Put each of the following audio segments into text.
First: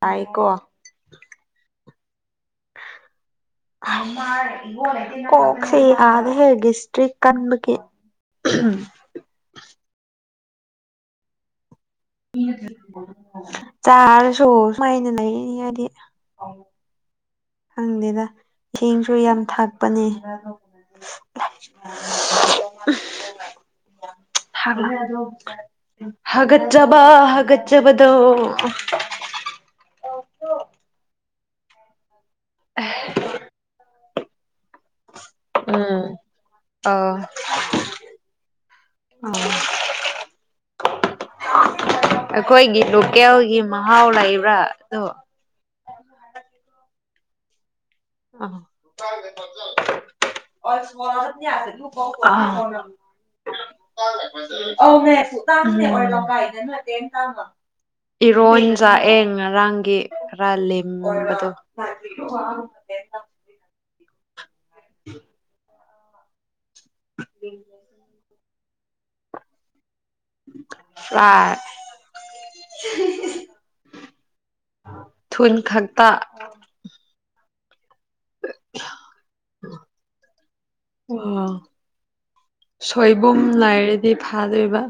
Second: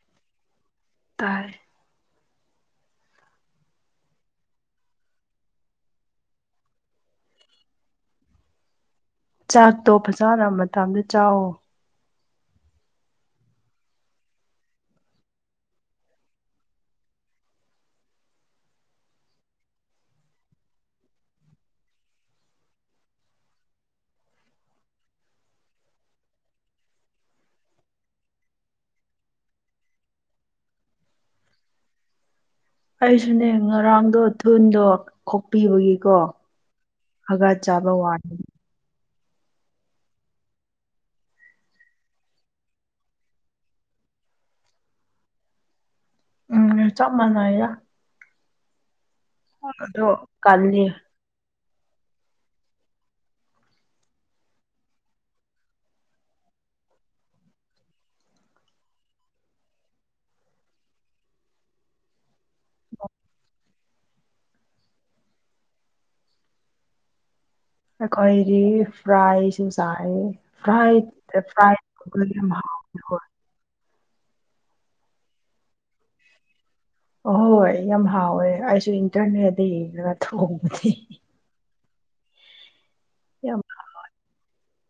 ꯇꯥꯏꯀꯣ ꯇꯥꯏ ꯀꯣꯛꯁꯦ ꯌꯥꯗ ꯍꯦꯒꯦ ꯏꯁꯇ꯭ꯔꯤ ꯀꯟꯕꯒꯤ ꯆꯥꯛꯇꯣ ꯐꯖꯅ ꯃꯇꯝꯗ ꯆꯥꯛꯑꯣ ꯆꯥꯔꯁꯨ ꯁꯨꯃꯥꯏꯅ ꯂꯩꯅꯤ ꯍꯥꯏꯗꯤ ꯈꯪꯗꯦꯗ ꯏꯁꯤꯡꯁꯨ ꯌꯥꯝ ꯊꯥꯛꯄꯅꯦ ꯍꯥꯒꯠꯆꯕ ꯍꯥꯒꯠꯆꯕꯗꯣ ꯑꯩꯩꯁꯨꯅꯦ ꯔꯥꯡꯗꯣꯁ ꯊꯨꯟꯗꯣꯛ ꯎꯝ ꯈꯣꯛꯄꯤꯕꯒꯤꯀꯣ ꯑꯥ ꯍꯒꯥꯠ ꯆꯥꯕ ꯋꯥꯔꯦ ꯑꯩꯈꯣꯏꯒꯤ ꯂꯣꯀꯦꯜꯒꯤ ꯃꯍꯥꯎ ꯂꯩꯕ꯭ꯔꯥ ꯑꯗꯣ ꯎꯝ ꯆꯞ ꯃꯅ ꯑ ꯀꯜꯂꯤ [unintelligible] ꯑ ꯏꯔꯣꯏ ꯆꯥꯛꯌꯦꯡ ꯉꯔꯥꯡꯒꯤ ꯈꯔ ꯂꯦꯝꯕꯗꯣ [unintelligible] [unintelligible] ꯎꯝ ꯈꯩꯔꯤ ꯐ꯭ꯔꯥꯏꯁ ꯆꯥꯏ ꯄ꯭ꯔꯥꯏ ꯐ꯭ꯔꯥꯏ ꯄ꯭ꯔꯥꯏ ꯊꯨꯟ ꯈꯛꯇ ꯍꯣꯏ ꯌꯥꯝ ꯍꯥꯎꯋꯦ ꯑꯩꯁꯨ ꯏꯟꯇꯔꯅꯦꯠꯗ ꯌꯦꯡꯉ [unintelligible] [unintelligible] ꯁꯣꯏꯕꯨꯝ ꯌꯥꯝ ꯂꯩꯔꯗꯤ ꯐꯥꯗꯣꯏꯕ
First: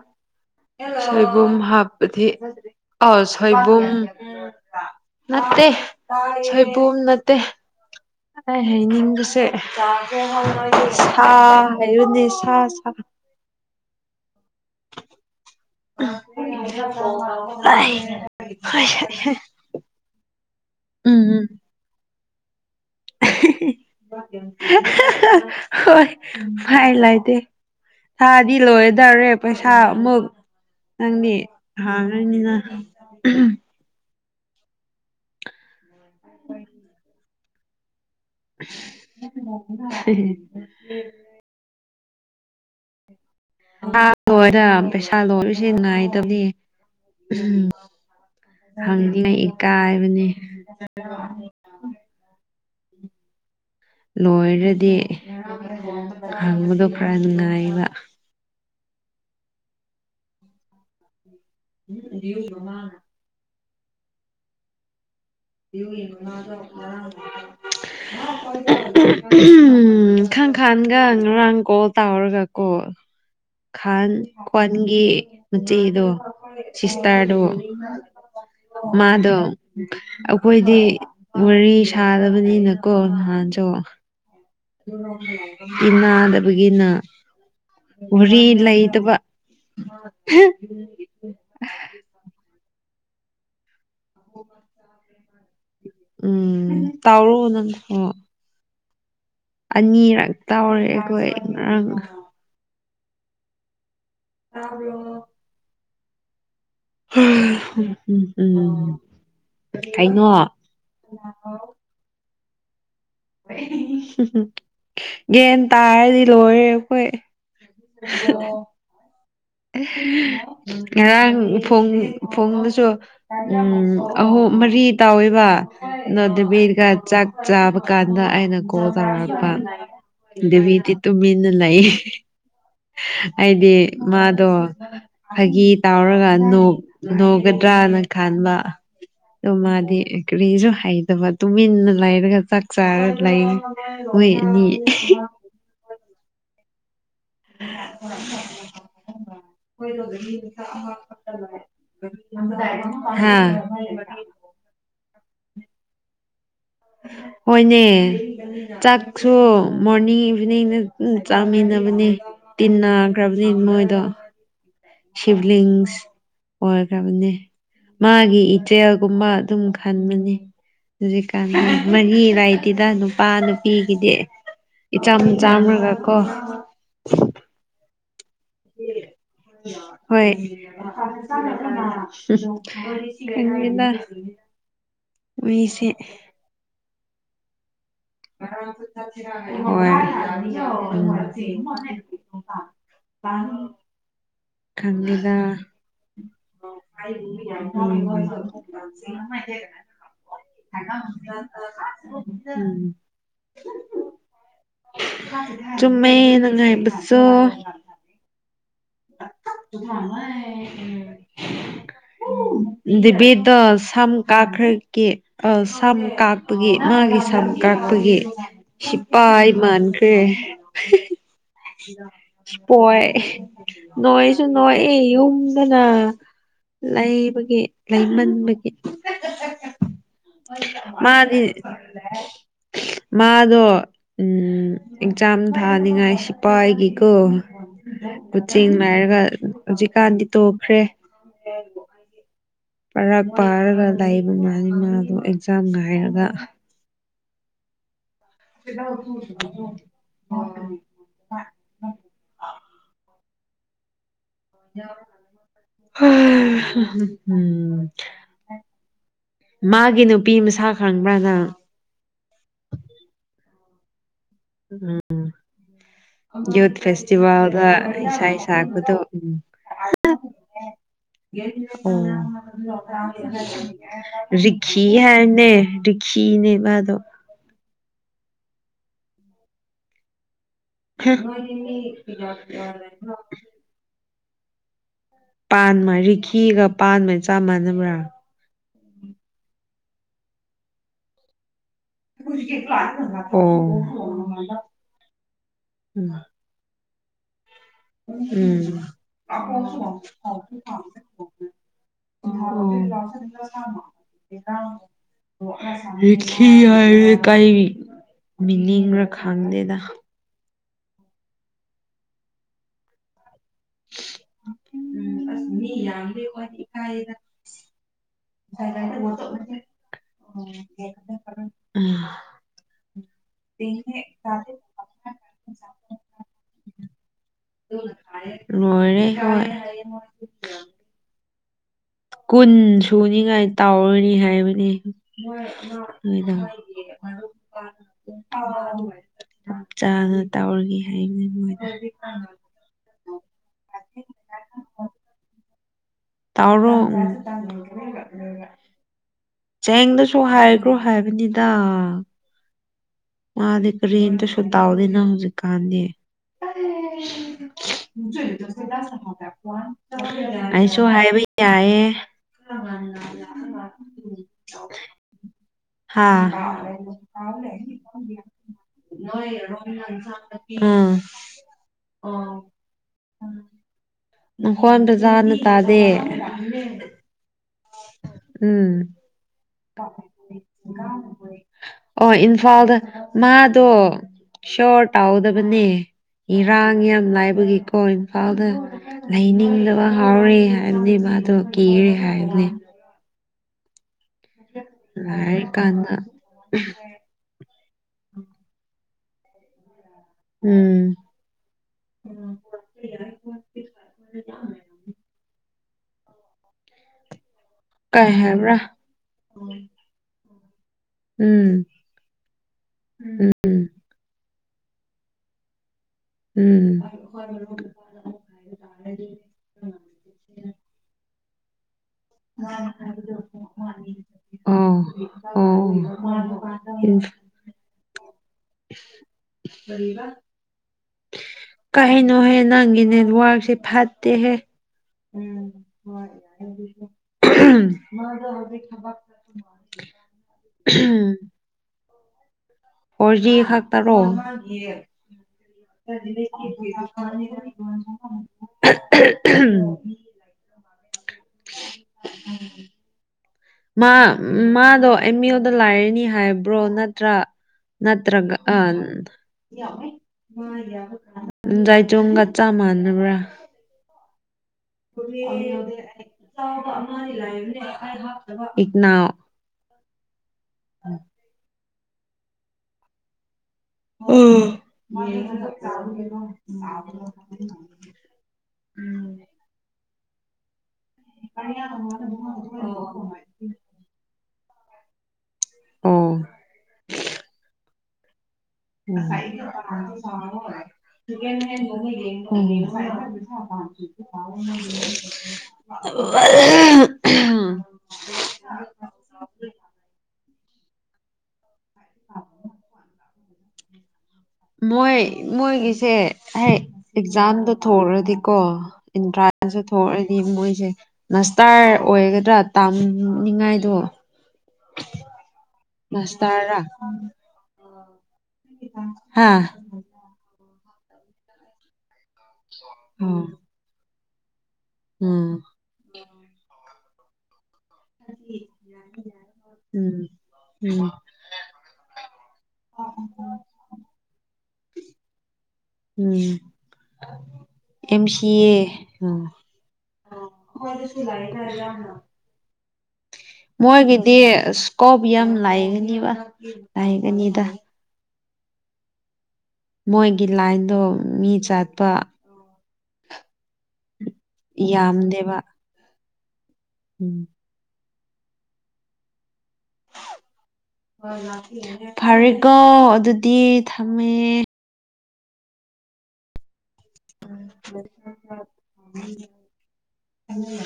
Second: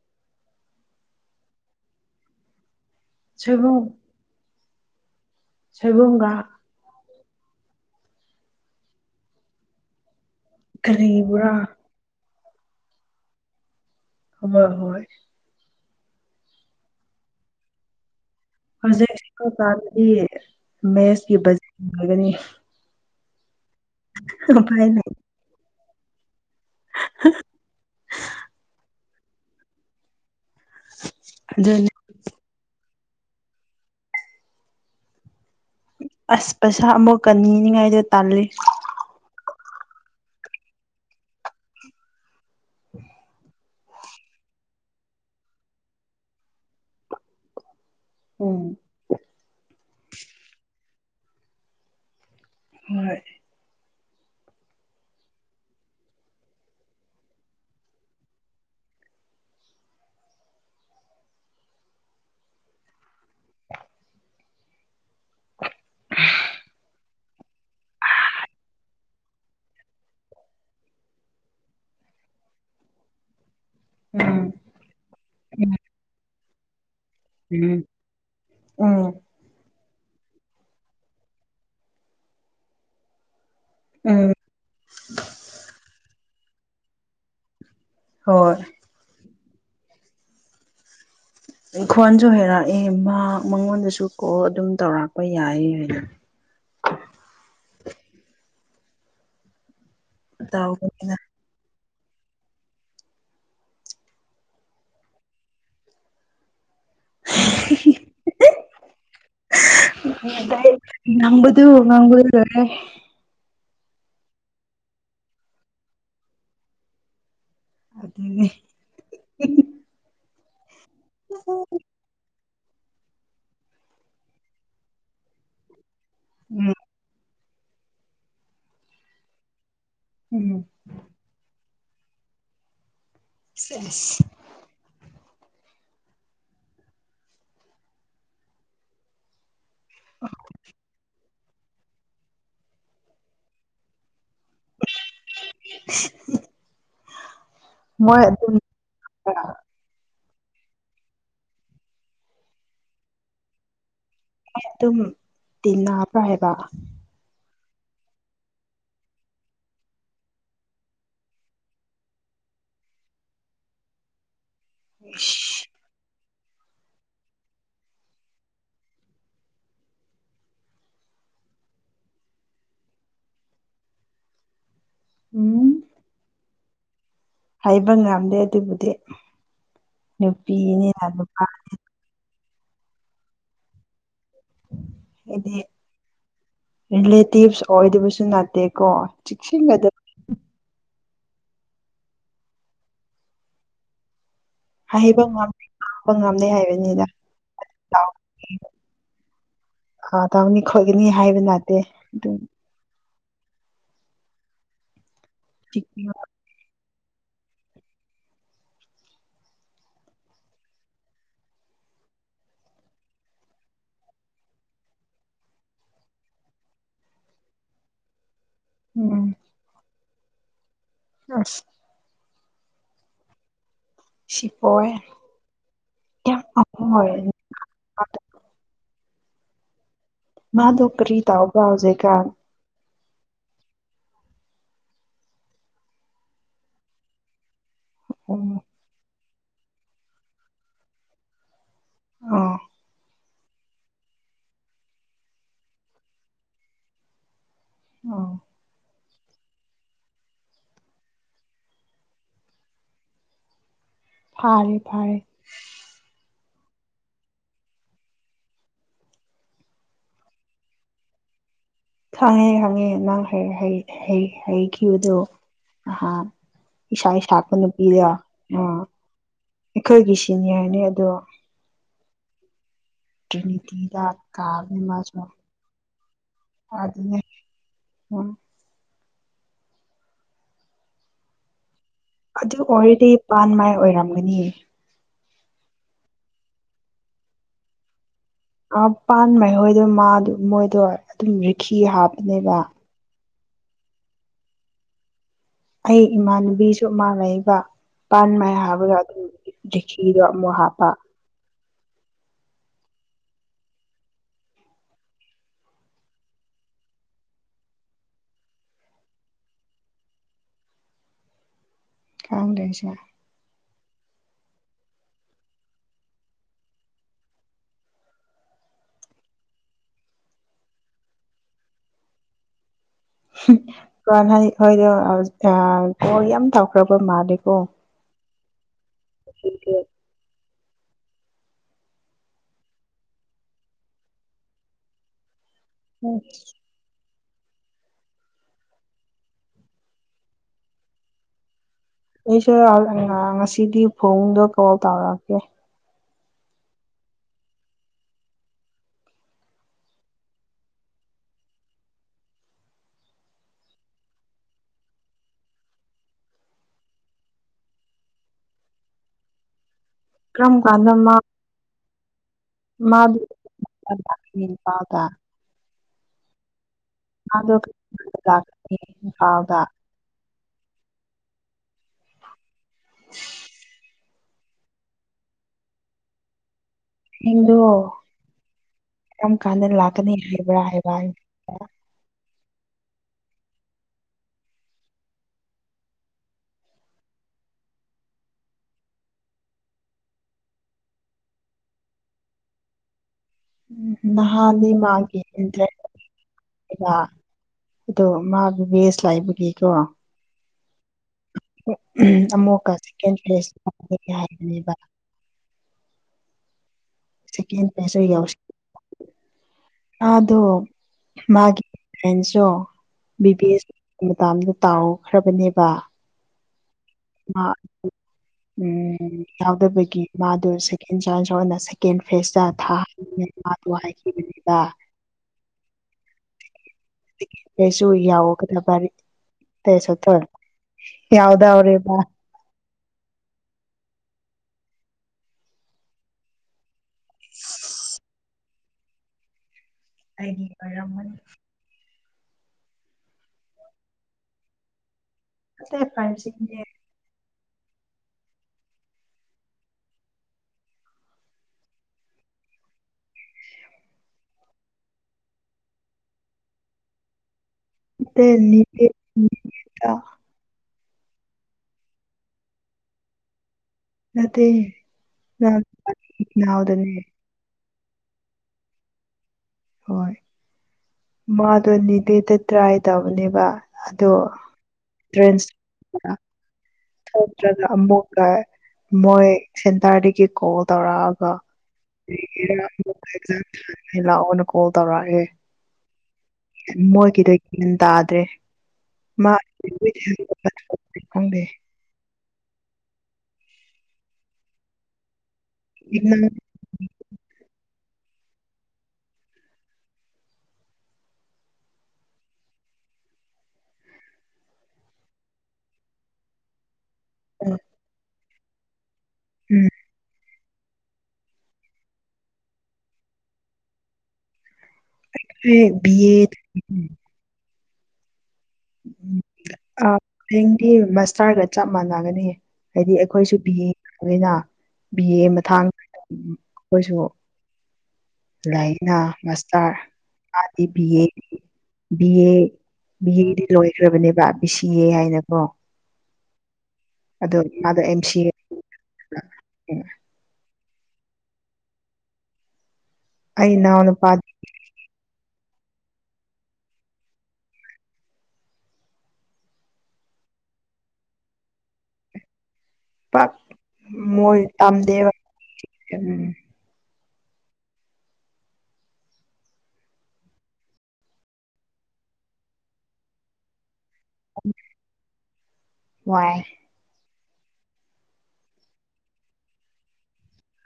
ꯁꯣꯏꯕꯨꯝ ꯍꯥꯞꯄꯗꯤ ꯑ ꯁꯣꯏꯕꯨꯝ [unintelligible] ꯅꯠꯇꯦ ꯁꯣꯏꯕꯨꯝꯒ ꯁꯣꯏꯕꯨꯝ ꯅꯠ ꯇꯦ ꯑꯩ ꯍꯥꯏꯅꯤꯡꯕꯁꯦ ꯁꯥ ꯀꯔꯤꯕ꯭ꯔꯥ ꯍꯥꯏꯕꯅꯤ ꯁꯥꯁꯥ ꯍꯣꯏ ꯍꯣꯏ [unintelligible] ꯍꯧꯖꯤꯛ [inaudible] ꯗꯗꯤ ꯎꯝ ꯃꯦꯁꯀꯤ ꯎꯝ [unintelligible] ꯎꯄꯥꯏ ꯂꯩ [unintelligible] [unintelligible] ꯍꯣꯏ ꯐꯥꯏ ꯂꯥꯏꯇꯦ ꯊꯥꯗꯤ ꯂꯣꯏ ꯗꯔꯦ ꯄꯩꯁꯥ ꯑꯃꯨꯛ ꯅꯪꯗꯤ ꯑꯗꯨꯅꯦ ꯅꯥꯍꯥꯟꯒꯩꯅꯤꯅ [unintelligible] ꯑꯁ ꯄꯩꯁꯥ ꯑꯃꯨꯛ ꯀꯟꯅꯤꯉꯥꯏꯗ [unintelligible] [unintelligible] [inaudible] [inaudible] ꯄꯩꯥ ꯂꯣꯏꯔ ꯄꯩꯁꯥ ꯂꯣꯏꯕꯁꯤ ꯅꯨꯡꯉꯥꯏꯇꯕꯅꯤ ꯎꯝ [unintelligible] ꯀꯥꯏꯕꯅꯤ ꯍꯣꯏ ꯂꯣꯏꯔꯗꯤ ꯍꯪꯕꯗꯣ ꯈꯔ ꯅꯨꯡꯉꯥꯏꯕ [inaudible] ꯎꯝ ꯈꯪꯈꯥꯟꯒ ꯉꯔꯥꯡ ꯀꯣꯜ ꯇꯥꯎꯔꯒ ꯀꯣ ꯈꯥꯟ ꯎꯝ ꯈ꯭ꯋꯥꯟꯒꯤ ꯃꯆꯦꯗꯣ [unintelligible] ꯁꯤꯁꯥꯔ ꯎꯝ ꯎꯝ ꯃꯥꯙꯞ ꯎꯝ [unintelligible] ꯑꯩꯈꯣꯏꯗꯤ ꯋꯥꯔꯤ ꯁꯥꯗꯕꯅꯤꯅꯀꯣ ꯅꯍꯥꯟ ꯑ ꯎꯝ ꯏꯟꯅꯗ ꯑꯩꯒꯤꯅ ꯎꯔꯤ ꯍꯣꯏ ꯂꯩ ꯏꯗꯨꯕ [unintelligible] ꯑꯩ ꯈ꯭ꯣꯟꯁꯨ ꯍꯦꯔꯥ ꯑꯦ ꯃꯥ ꯃꯉꯣꯟꯗꯁꯨ ꯑꯗꯨ ꯀꯣ ꯑꯗꯨꯝ ꯇꯧꯔꯛ ꯣꯏ ꯌꯥꯏꯌꯦ ꯎꯝ ꯇꯥꯎ ꯅ ꯑꯣ ꯑꯅꯤꯔꯛ ꯇꯧꯔꯦ ꯇꯧꯕꯅꯤꯅ ꯑꯩꯈꯣꯏ ꯉꯔꯥꯡ ꯑꯕꯣ ꯝ ꯎꯝ ꯎ ꯅꯝꯕꯗꯨ ꯉꯪ ꯇꯔꯦ [unintelligible] ꯒꯦꯟ ꯇꯥꯔꯗꯤ ꯂꯣꯏꯔꯦ ꯑꯩꯈꯣꯏ ꯑꯗꯨꯅꯤ ꯑ [unintelligible] ꯑꯦ ꯉꯔꯥꯡ ꯐꯣꯡ ꯐꯣꯡ ꯁꯨ ꯎꯝ ꯑꯍꯨꯝ ꯃꯔꯤ ꯇꯥꯎꯋꯦꯕ ꯎꯝ ꯅꯗꯕꯤꯔꯒ ꯆ ꯆꯥꯕ ꯀꯥꯟꯗ ꯑꯩꯅ ꯀꯣ ꯇꯥꯄ ꯎꯝ ꯏꯗꯕꯤꯗꯤ ꯇꯨꯃꯤꯟꯅ ꯂꯩꯏ [unintelligible] ꯑꯩꯗꯤ ꯁꯦꯁ ꯃꯥ ꯐꯥꯒꯤ ꯇꯥꯎꯔꯒ ꯅꯣꯒꯗ꯭ꯔꯅ ꯈꯕ ꯑꯗꯨ ꯃꯥ ꯀꯔꯤꯁꯨ ꯍꯥꯏꯗ꯭ꯔꯕꯥꯗ ꯇꯨꯃꯤꯟꯅ ꯂꯩꯔꯒ ꯆꯥꯛ ꯆꯥꯔ ꯂꯩ ꯑꯣꯏꯣꯏꯅꯤ ꯃꯣꯏ ꯑꯗꯨꯒꯤ ꯗ ꯍꯥ ꯑꯗꯨꯝ ꯇꯤꯟꯅꯕ꯭ꯔꯥ ꯍꯥꯏꯕ ꯍꯣꯏꯅꯦ ꯆꯥꯛꯁꯨ ꯃꯣꯔꯅꯤꯡ ꯏꯚꯤꯅꯤꯡꯅ ꯆꯥꯃꯤꯟꯅꯕꯅꯦ ꯇꯤꯟꯅꯈ꯭ꯔꯕꯅꯤ ꯃꯣꯏꯗꯣ ꯁꯤꯕꯂꯤꯡꯁ ꯑꯣꯏꯈ꯭ꯔꯕꯅꯤ ꯃꯥꯒꯤ ꯏꯆꯦꯜꯒꯨꯝꯕ ꯑꯗꯨꯝ ꯈꯟꯕꯅꯤ ꯍꯧꯖꯤꯛꯀꯥꯟ ꯃꯔꯤ ꯂꯩꯥꯇꯦꯗ ꯅꯨꯄꯥ ꯅꯨꯄꯤꯒꯤꯗꯤ ꯏ ꯆꯝ ꯎꯝ ꯆꯝꯔꯒꯀꯣ [inaudible] ꯕ ꯉꯝꯗꯦ ꯑꯗꯨꯕꯨꯗꯤ ꯍꯣꯏ ꯅꯨꯄꯤꯅꯤꯅ ꯅꯨꯄꯥ [unintelligible] ꯅꯦꯅꯥ ꯑꯗꯨꯗꯤ ꯔꯤꯜ [unintelligible] ꯑꯣꯏꯗꯕꯁꯨ ꯅꯠꯇꯦꯀꯣ ꯆꯦꯛꯁꯤꯟꯒꯗ ꯍꯣꯏ [inaudible] ꯍꯥꯏꯕ ꯈꯪꯗꯦꯗ ꯉꯝꯕ ꯉꯝꯗꯦ ꯍꯥꯏꯕꯅꯤꯗ ꯑꯥ ꯇꯧꯅꯤ ꯈꯣꯠꯀꯅꯤ ꯍꯥꯏꯕ ꯅꯠꯇꯦ ꯎꯝ ꯑꯗꯨꯝ [unintelligible] ꯆꯤꯛꯄꯤꯌꯨ ꯆꯨꯝꯃꯦ ꯅꯨꯡꯉꯥꯏꯕ ꯆꯣ ꯗꯦꯕꯤꯗꯣ ꯁꯝ ꯀꯥꯛꯈ꯭ꯔꯒꯦ ꯑ ꯁꯝ ꯀꯥꯞꯄꯒꯤ ꯃꯥꯒꯤ ꯁꯝ ꯀꯥꯞꯄꯒꯤ ꯎꯝ ꯁꯤꯄꯥꯏ ꯃꯥꯟ [inaudible] ꯑꯁ [unintelligible] ꯍꯣꯏ ꯅꯣꯏꯁꯨ ꯁꯤ ꯄꯣꯛꯑꯦ ꯅꯣꯏꯑꯦ ꯌꯨꯝꯗꯅ ꯌꯥꯝ ꯑꯍꯣꯏ ꯂꯩꯕꯒꯤ ꯂꯩꯃꯟꯕꯒꯤ ꯃꯥꯗꯣ [unintelligible] ꯀꯔꯤ ꯃꯥꯟꯅꯤ ꯇꯧꯕ꯭ꯔꯥ ꯍꯧꯖꯤꯛꯀꯥꯟ ꯃꯥꯗꯣ ꯑꯦꯛꯖꯥꯝ ꯊꯥꯅꯤꯉꯥꯏ ꯁꯤꯐꯥꯏꯒꯤꯀꯣ ꯎꯝ ꯃꯆꯤꯡ ꯅꯥꯏꯔꯒ ꯍꯧꯖꯤꯛꯀꯥꯟꯗꯤ ꯇꯣꯛꯈ꯭ꯔꯦ ꯑꯥ ꯄꯔꯥꯛ ꯄꯥꯔꯒ ꯂꯩꯕ ꯃꯥꯜꯂꯦ ꯃꯥꯗꯣ ꯑꯦꯛꯖꯥꯝ ꯉꯥꯏꯔꯒ ꯑꯣ [unintelligible] ꯐꯥꯔꯦ ꯐꯥꯔꯦ ꯍꯥ ꯎꯝ ꯃꯥꯒꯤ ꯅꯨꯄꯤ ꯃꯁꯥ ꯈꯪꯕ꯭ꯔꯥꯅ ꯈꯥꯡꯉꯦ ꯈꯪꯉꯦ ꯅꯪ [inaudible] ꯎꯝ ꯍꯥꯏꯩꯈꯤꯕꯗꯣ ꯅꯍꯥꯟ ꯌꯨꯠ ꯏꯁꯥ ꯁꯛꯄ ꯐꯦꯁꯇꯤꯚꯦꯜꯗ ꯅꯨꯄꯤꯗ ꯏꯁꯩ ꯑ ꯁꯛꯄꯗꯣ ꯎꯝ ꯑꯩꯈꯣꯏꯒꯤ ꯁꯤꯅꯤꯌꯔꯅꯤ ꯑꯗꯣ ꯎꯝ ꯇ꯭ꯔꯤꯅꯤꯇꯤꯗ ꯀꯥꯕꯅꯦ ꯔꯤꯈꯤ ꯃꯥꯁꯨ ꯍꯥꯏꯅꯦ ꯔꯤꯈꯤꯅꯦ ꯃꯥꯗꯣ ꯑꯗꯨꯅꯦ [inaudible] [unintelligible] ꯑꯗꯨ ꯑꯣꯏꯔꯗꯤ ꯄꯥꯟ ꯃꯥꯏ ꯑꯣꯏꯔꯝꯒꯅꯤ [inaudible] ꯄꯥꯟꯃꯔꯤꯈꯤꯒ ꯄꯥꯟꯕ ꯆꯥꯞ ꯃꯥꯟꯅꯕ꯭ꯔꯥ ꯑ ꯄꯥꯟ ꯃ ꯍꯣꯏ ꯑꯗꯨ ꯃꯥꯗꯣ ꯃꯣꯏꯗꯣ ꯑꯗꯨꯝ ꯐꯤ ꯍꯥꯞꯅꯦꯕ ꯑꯣ ꯑꯩ ꯏꯃꯥꯥꯟꯅꯕꯤ ꯆꯞ ꯃꯥꯟꯅꯩꯕ ꯎꯝ ꯔꯤꯈꯤꯗꯣ ꯑꯃꯨꯛ ꯍꯥꯞꯄ ꯍꯥꯏ ꯀꯪ ꯃꯤꯅꯤꯡꯔꯈꯪꯗꯦꯗ ꯀꯗꯁ ꯎꯝ ꯑꯁ ꯃꯤ ꯌꯥꯝꯂ ꯋꯥ ꯏꯀꯥꯏꯗ [unintelligible] ꯍꯣꯏꯗꯣ ꯀꯣꯜ ꯌꯥꯝ ꯇꯥꯎꯈ꯭ꯔꯕ ꯃꯥꯜꯂꯦ ꯂꯣꯏꯔꯦ ꯀꯨꯟ ꯁꯨꯅꯤꯉꯥꯏ ꯇꯥꯎꯔꯅꯤ ꯍꯥꯏꯕꯅꯤ ꯅꯣꯏꯗ ꯆꯞ ꯆꯥꯅ ꯇꯧꯔꯒꯦ ꯍꯥꯏꯅꯦ ꯃꯣꯏ ꯑꯩꯁꯨ ꯉꯁꯤꯗꯤ ꯐꯣꯟꯗꯣ ꯀꯣꯜ ꯇꯧꯔꯛꯀꯦ ꯇꯔꯣ ꯆꯦꯡꯗꯁꯨ ꯍꯥꯏꯈ꯭ꯔꯣ ꯍꯥꯏꯕꯅꯤꯗ ꯃꯥꯗꯤꯔꯤꯅꯇꯁꯨ ꯇꯥꯎꯗꯅ ꯍꯧꯖꯤꯛ ꯀꯥꯟꯗꯤ ꯀꯔꯝ ꯑꯩꯁꯨ ꯀꯥꯟꯗ ꯃꯥ ꯍꯥꯏꯕ ꯌꯥꯏꯌꯦ ꯃꯥꯗꯨ ꯂꯥꯛꯀꯅꯤ ꯏꯝꯐꯥꯜꯗ ꯍꯥꯥ ꯑꯗꯣ [inaudible] ꯑꯥ ꯎꯝ ꯅꯈꯣꯟ ꯕꯖꯥꯅ ꯇꯥꯗꯦ ꯍꯗꯨ ꯎꯝ ꯀꯥꯟꯗꯅ ꯂꯥꯛꯀꯅꯤ ꯍꯥꯏꯕ꯭ꯔꯥ ꯍꯥꯏꯕ ꯍꯥꯏ ꯑꯣ ꯏꯝꯐꯥꯜꯗ ꯃꯥꯗꯣ ꯁꯣꯔ ꯇꯥꯎꯗꯕꯅꯦ ꯏꯔꯥꯡ ꯌꯥꯝ ꯂꯥꯏꯕꯒꯤꯀꯣ ꯏꯝꯐꯥꯜꯗ ꯂꯩꯅꯤꯡꯗꯕ ꯍꯥꯎꯔꯦ ꯍꯥꯏꯔꯅꯤ ꯃꯥꯗꯣ ꯀꯤꯔꯦ ꯍꯥꯏꯔꯅꯤ ꯎꯝ ꯍꯥꯟ ꯃꯥꯒꯤꯦ ꯂꯥꯏꯔꯀꯥꯟꯗ ꯑꯗꯣ ꯃꯥꯒꯤ ꯕꯦꯁ ꯂꯥꯏꯕꯒꯤꯀꯣ ꯎꯝ ꯑꯃꯨꯛꯀꯦ ꯍꯥꯏꯕꯅꯦꯕ ꯁꯦꯀꯦꯟ ꯄꯥꯏꯁ ꯀꯩ ꯌꯥꯎꯁ ꯍꯥꯏꯕ꯭ꯔꯥ ꯑ ꯑꯗꯨꯣ ꯎꯝ ꯃꯥꯒꯤ ꯕꯤ ꯎꯝ ꯇꯥꯎꯈ꯭ꯔꯕꯅꯦꯕ ꯎꯝ ꯎ ꯌꯥꯎꯗꯕꯒꯤ ꯃꯥꯗꯣ ꯁꯦꯀꯦꯟ ꯆꯖꯋꯥꯗꯦ ꯑ ꯍꯥꯏꯈꯤꯕꯅꯦꯕ ꯑꯣ ꯀꯩꯁꯨ ꯌꯥꯎꯣ ꯌꯥꯎꯗꯧꯔꯦꯕ ꯀꯩꯅꯣ ꯍꯌꯦ ꯅꯪꯒꯤ ꯅꯦꯠꯋꯔꯛꯁꯦ ꯐꯠ ꯍꯦ ꯎ ꯈꯕꯔ ꯈ ꯃꯥ ꯑꯩꯒꯤ ꯑꯔꯃꯟ ꯐꯣꯔꯖꯤ ꯈꯥꯛꯇꯥꯔꯣ ꯅꯠꯇꯦ ꯐꯥꯏꯚ ꯖꯤꯅꯦ ꯀꯨꯁ꯭ [inaudible] ꯎꯝ ꯃꯥ ꯃꯥꯗꯣ ꯑꯦꯝ ꯌ ꯑꯣꯗ ꯂꯥꯏꯔꯅꯤ ꯍꯥꯏꯕ꯭ꯔꯣ ꯅꯠꯇ꯭ꯔꯥ ꯅꯠꯇꯦ ꯅꯠꯇ꯭ꯔꯒ ꯑ ꯅꯤꯕꯦꯠꯇ ꯆꯥꯏ ꯆꯣꯡꯒ ꯆꯞ ꯃꯥꯟꯅꯕ꯭ꯔꯥ ꯎꯝ ꯕ ꯅꯥꯎꯗꯅꯦ ꯂꯅꯦ ꯏꯅꯥꯎ ꯍꯣꯏ ꯃꯥꯗꯣ ꯕꯦꯗ ꯇ꯭ꯔꯥꯏ ꯇꯧꯅꯦꯕ ꯎ ꯆꯥ ꯊꯣꯛꯇꯔꯒ ꯑꯃꯨꯛꯀ ꯃꯣꯢ ꯀꯣ ꯇꯧꯔꯛꯑꯒ ꯂꯥꯛꯑꯣ ꯀꯣꯜ ꯇꯧꯔꯒꯦ ꯑꯣ ꯃꯣꯏ ꯀꯗ ꯀ ꯇꯥꯗ꯭ꯔꯦ ꯃꯥ [unintelligible] ꯈꯪꯗꯦ [unintelligible] [inaudible] [inaudible] [inaudible] ꯃꯣꯏ ꯃꯣꯏꯒꯤꯁꯦ ꯍꯦ ꯑꯦꯛꯖꯥꯝꯗꯣ ꯊꯣꯔꯗꯤ ꯀꫭ ꯏꯟꯇ꯭ꯔꯥꯟꯁꯁꯨ ꯎꯝ ꯊꯣꯛꯑꯗꯤ ꯃꯣꯏ ꯁꯦ ꯃꯁꯇꯥꯔ ꯑꯣꯏꯒꯗ꯭ꯔꯥ ꯇꯥꯝꯅꯤꯡꯉꯥꯏꯗꯣ [inaudible] ꯑꯦ ꯕꯤ ꯑꯦꯠ ꯍꯥꯥ ꯃꯁꯇꯥꯔꯒ ꯆꯞ ꯃꯥꯟꯅꯩ ꯌꯥꯒꯅꯤꯌꯦ ꯍꯥꯏꯗꯤ ꯑꯣ ꯎꯝ ꯑꯩꯈꯣꯏꯁꯨ ꯄꯤꯌꯦ ꯑꯣꯏꯗ ꯕꯤ ꯑꯦ ꯎꯝ ꯃꯊꯥꯡ ꯎ ꯑꯩꯈꯣꯏꯁꯨ ꯂꯥꯏꯔꯤꯛꯅ ꯃꯥꯁꯇꯥꯔ ꯃꯥꯗꯤ B um A B A ꯕꯤꯑꯦꯗꯤ ꯂꯣꯏꯒ꯭ꯔꯕꯅꯦꯕ ꯕꯤ ꯁꯤꯑꯦ ꯍꯥꯏꯅꯀꯣ ꯎꯝ ꯑꯦꯝ ꯁꯤ ꯑꯦ ꯑ ꯍꯗ ꯁꯤꯂꯥꯏ ꯇꯔꯗꯅ ꯑꯩ ꯏꯅꯥꯎ ꯃꯣꯏꯒꯤꯗꯤ ꯅꯨꯄꯥꯗꯤ ꯏꯁꯀꯣꯞ ꯌꯥꯝ ꯂꯥꯛꯒꯅꯤꯕ ꯂꯥꯛꯒꯅꯤꯗ ꯃꯣꯏꯒꯤ ꯂꯥꯏꯟꯗꯣ ꯃꯤ ꯆꯠꯄ ꯄꯥꯛ ꯃꯣꯏ ꯇꯝꯗꯦꯕ ꯌꯥꯝꯗꯦꯕ ꯎꯝ ꯎꯝ ꯐꯔꯦꯀꯣ ꯑꯗꯨꯗꯤ ꯊꯃꯦ ꯋꯥꯏ ꯎꯝ